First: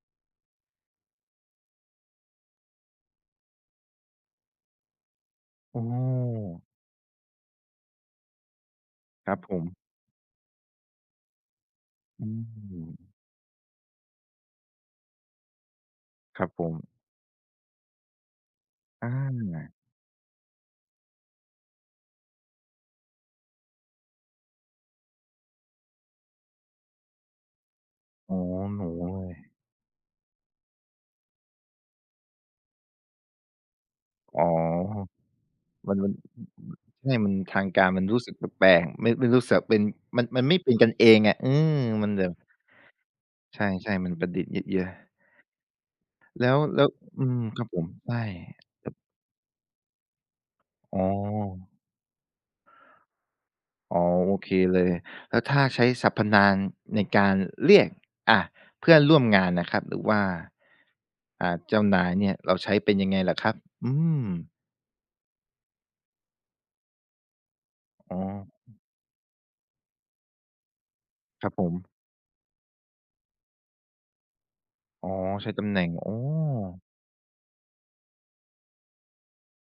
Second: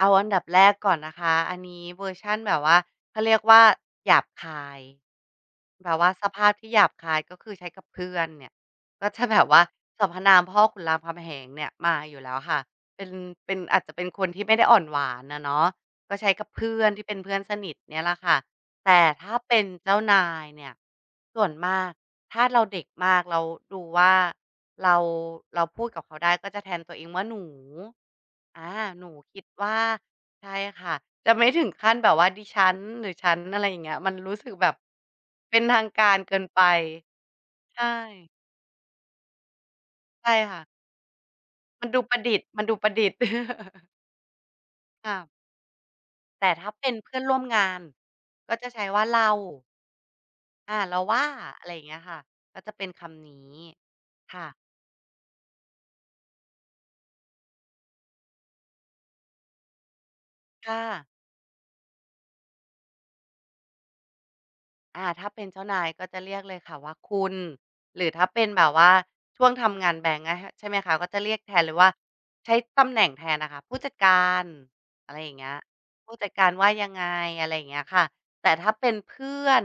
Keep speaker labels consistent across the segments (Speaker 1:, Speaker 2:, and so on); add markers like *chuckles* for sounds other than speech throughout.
Speaker 1: เอาอันดับแรกก่อนนะคะ อันนี้เวอร์ชันแบบว่า เขาเรียกว่า หยาบคาย
Speaker 2: โอ
Speaker 1: แบบว่าสภาพ
Speaker 2: ้
Speaker 1: ที่หยาบคาย ก็คือใช้กับเพื่อนเนี่ย ก็จะ
Speaker 2: คร
Speaker 1: แ
Speaker 2: ั
Speaker 1: บ
Speaker 2: บ
Speaker 1: บ
Speaker 2: ผ
Speaker 1: ว่า
Speaker 2: ม
Speaker 1: สรรพนามพ่อขุนรามคำแหงเนี่ยมาอยู่
Speaker 2: อื
Speaker 1: แล้วค่ะ เป็
Speaker 2: ม
Speaker 1: น เป็น อาจจะเป็นคนที่ไม่ได้อ่อนหวานอะเนาะ ก็ใช้
Speaker 2: ค
Speaker 1: ก
Speaker 2: ร
Speaker 1: ั
Speaker 2: ั
Speaker 1: บ
Speaker 2: บ
Speaker 1: เ
Speaker 2: ผ
Speaker 1: พื
Speaker 2: ม
Speaker 1: ่อนที่เป็นเพื่อนสนิทเนี่ยแหละค่ะ แต่
Speaker 2: อ
Speaker 1: ถ้าเป็น
Speaker 2: า
Speaker 1: เจ้านายเนี่ย ส่วนมาก ถ้าเราเด็กมาก แล้วดูว่า เรา เราพูดกับเขาได้ก็จะแทนตัวเองว่า หนู
Speaker 2: อ๋อ
Speaker 1: อา
Speaker 2: หนู
Speaker 1: หนู
Speaker 2: ด้ว
Speaker 1: คิด
Speaker 2: ย
Speaker 1: ว่า ใช่ค่ะ จะไม่ถึงขั้น แบบว่าดิฉัน หรือฉัน อะไรอย่างเงี้ย มันรู้
Speaker 2: อ๋อ
Speaker 1: สึกแบบเป็นทาง
Speaker 2: มัน
Speaker 1: ก
Speaker 2: มั
Speaker 1: า
Speaker 2: น
Speaker 1: รเกินไป
Speaker 2: ใช่ มันทาง
Speaker 1: ใ
Speaker 2: ก
Speaker 1: ช
Speaker 2: ารมันรู้ส
Speaker 1: ่
Speaker 2: ึกแปลก ๆ ไม่ ไม่รู้สึกว่า เป็น มัน
Speaker 1: ใช่
Speaker 2: มันไม
Speaker 1: ค
Speaker 2: ่
Speaker 1: ่ะ
Speaker 2: เป็นกันเองอะ อืม
Speaker 1: มันดู
Speaker 2: มัน
Speaker 1: ประ
Speaker 2: แบ
Speaker 1: ด
Speaker 2: บ
Speaker 1: ิษฐ์ มันดูประดิษฐ์
Speaker 2: ใ
Speaker 1: *chuckles*
Speaker 2: ช่ ๆ มันประดิษฐ์ยืดเยื้อ
Speaker 1: ค่ะ แ
Speaker 2: แ
Speaker 1: ต
Speaker 2: ล
Speaker 1: ่
Speaker 2: ้ว
Speaker 1: ถ้า
Speaker 2: แล
Speaker 1: เป
Speaker 2: ้
Speaker 1: ็
Speaker 2: ว
Speaker 1: นเพื่อ
Speaker 2: อ
Speaker 1: น
Speaker 2: ื
Speaker 1: ร่ว
Speaker 2: ม
Speaker 1: มง
Speaker 2: ครับ
Speaker 1: า
Speaker 2: ผ
Speaker 1: น
Speaker 2: ม ใช่
Speaker 1: ก็จะใช้
Speaker 2: ครับ
Speaker 1: ว่าเรา อา เ
Speaker 2: อ
Speaker 1: ร
Speaker 2: ๋
Speaker 1: า
Speaker 2: อ
Speaker 1: ว่า อะไรอย่างเงี้ยค่ะ ก็จะเป็นคำนี้
Speaker 2: อ๋อ โอ
Speaker 1: ค่
Speaker 2: เค
Speaker 1: ะ
Speaker 2: เลย แล้วถ้าใช้สรรพนาม ในการเรียก อะ เพื่อนร่วมงานนะครับ หรือว่า
Speaker 1: ค่ะ
Speaker 2: อ่า เจ้านายเนี่ยเราใช้เป็นยังไงเหรอครับ? อืม
Speaker 1: อ่า ถ้าเป็นเจ้านาย ก็จะเรียกเลยค่ะว่า "คุณ" หรื
Speaker 2: อ
Speaker 1: อ
Speaker 2: ๋
Speaker 1: ถ้าเป็นแบบ
Speaker 2: อ
Speaker 1: ว่าช่วงทำงานแบงก์อะค่ะ ใช่ไหมคะ? ก็จะเรียก
Speaker 2: คร
Speaker 1: แ
Speaker 2: ั
Speaker 1: ท
Speaker 2: บผ
Speaker 1: นเลยว
Speaker 2: ม
Speaker 1: ่า ใช้ตำแหน่งแทนน่ะค่ะ ผู้จัดการ
Speaker 2: อ๋
Speaker 1: อ
Speaker 2: อ
Speaker 1: ะไรอย่างเง
Speaker 2: ใ
Speaker 1: ี
Speaker 2: ช้
Speaker 1: ้ย
Speaker 2: ตำแหน่ง อ
Speaker 1: ผ
Speaker 2: ๋
Speaker 1: ู
Speaker 2: อ
Speaker 1: ้จัดการว่ายังไง อะไรอย่างเงี้ยค่ะ แต่ถ้าเป็นเพื่อน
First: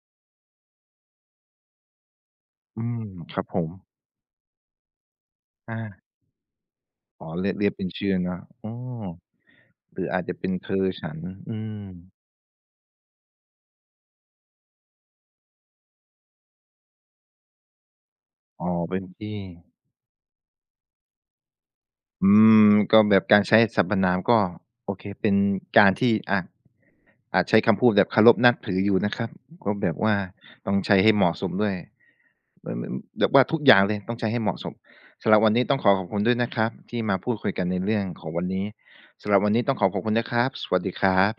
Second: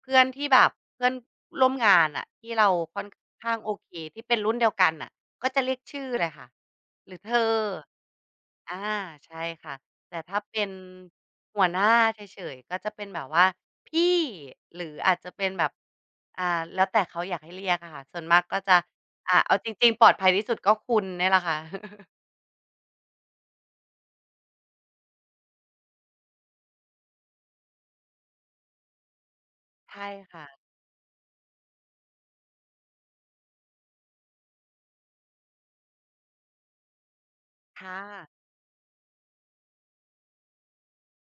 Speaker 1: เพื่อนที่แบบ เพื่อนร่วมงานน่ะ ที่เรา
Speaker 2: อื
Speaker 1: ค
Speaker 2: ม
Speaker 1: ่อน
Speaker 2: ครั
Speaker 1: ข
Speaker 2: บ
Speaker 1: ้า
Speaker 2: ผ
Speaker 1: งโอ
Speaker 2: ม
Speaker 1: เค ที่เป็นรุ่นเดียวกันน่ะ ก็จะเรี
Speaker 2: อ
Speaker 1: ยกช
Speaker 2: า
Speaker 1: ื่อเลยค่ะ หรือ
Speaker 2: อ๋อ
Speaker 1: เธอ
Speaker 2: เรียก เรียกเป็นชื่ออะเนาะ อ๋
Speaker 1: อ
Speaker 2: อ
Speaker 1: า ใช่ค่ะ
Speaker 2: หรือ
Speaker 1: แต
Speaker 2: อ
Speaker 1: ่
Speaker 2: าจจ
Speaker 1: ถ
Speaker 2: ะ
Speaker 1: ้า
Speaker 2: เป็น
Speaker 1: เป็
Speaker 2: เธ
Speaker 1: น
Speaker 2: อ ฉัน อ
Speaker 1: ห
Speaker 2: ื
Speaker 1: ัวหน้
Speaker 2: ม
Speaker 1: าเฉย ๆ ก็จะเป็นแบบว่าพี่ หรืออาจจะเป็นแบบ อา แล้วแต่เขาอยากให้เรียกอะค่ะ ส่วนมากก็
Speaker 2: อ๋อ
Speaker 1: จะ
Speaker 2: เป็นพี่
Speaker 1: อ่า เอาจริง ๆ ปลอดภัยที่สุดก็คุณเนี่ยแหละค่ะ *chuckles*
Speaker 2: อืม ก็แบบการใช้สรรพนาม ก็ โอเค เป็นการที่ อะ อาจใช้คำพูดแบบเคารพนับถืออยู่นะครับ ก็แบ
Speaker 1: ใช
Speaker 2: บ
Speaker 1: ่
Speaker 2: ว่า
Speaker 1: ค่ะ
Speaker 2: ต้องใช้ให้เหมาะสมด้วย มัน มัน แบบว่าทุกอย่างเลยต้องใช้ให้เหมาะสม สำหรับวันนี้ต้องขอขอบคุณด้วยนะครับ ที่มาพูดคุยกันใน
Speaker 1: ค
Speaker 2: เ
Speaker 1: ่
Speaker 2: รื่อง
Speaker 1: ะ
Speaker 2: ของวันนี้ สำหรับวันนี้ต้องขอขอบคุณนะครับ สวัสดีครับ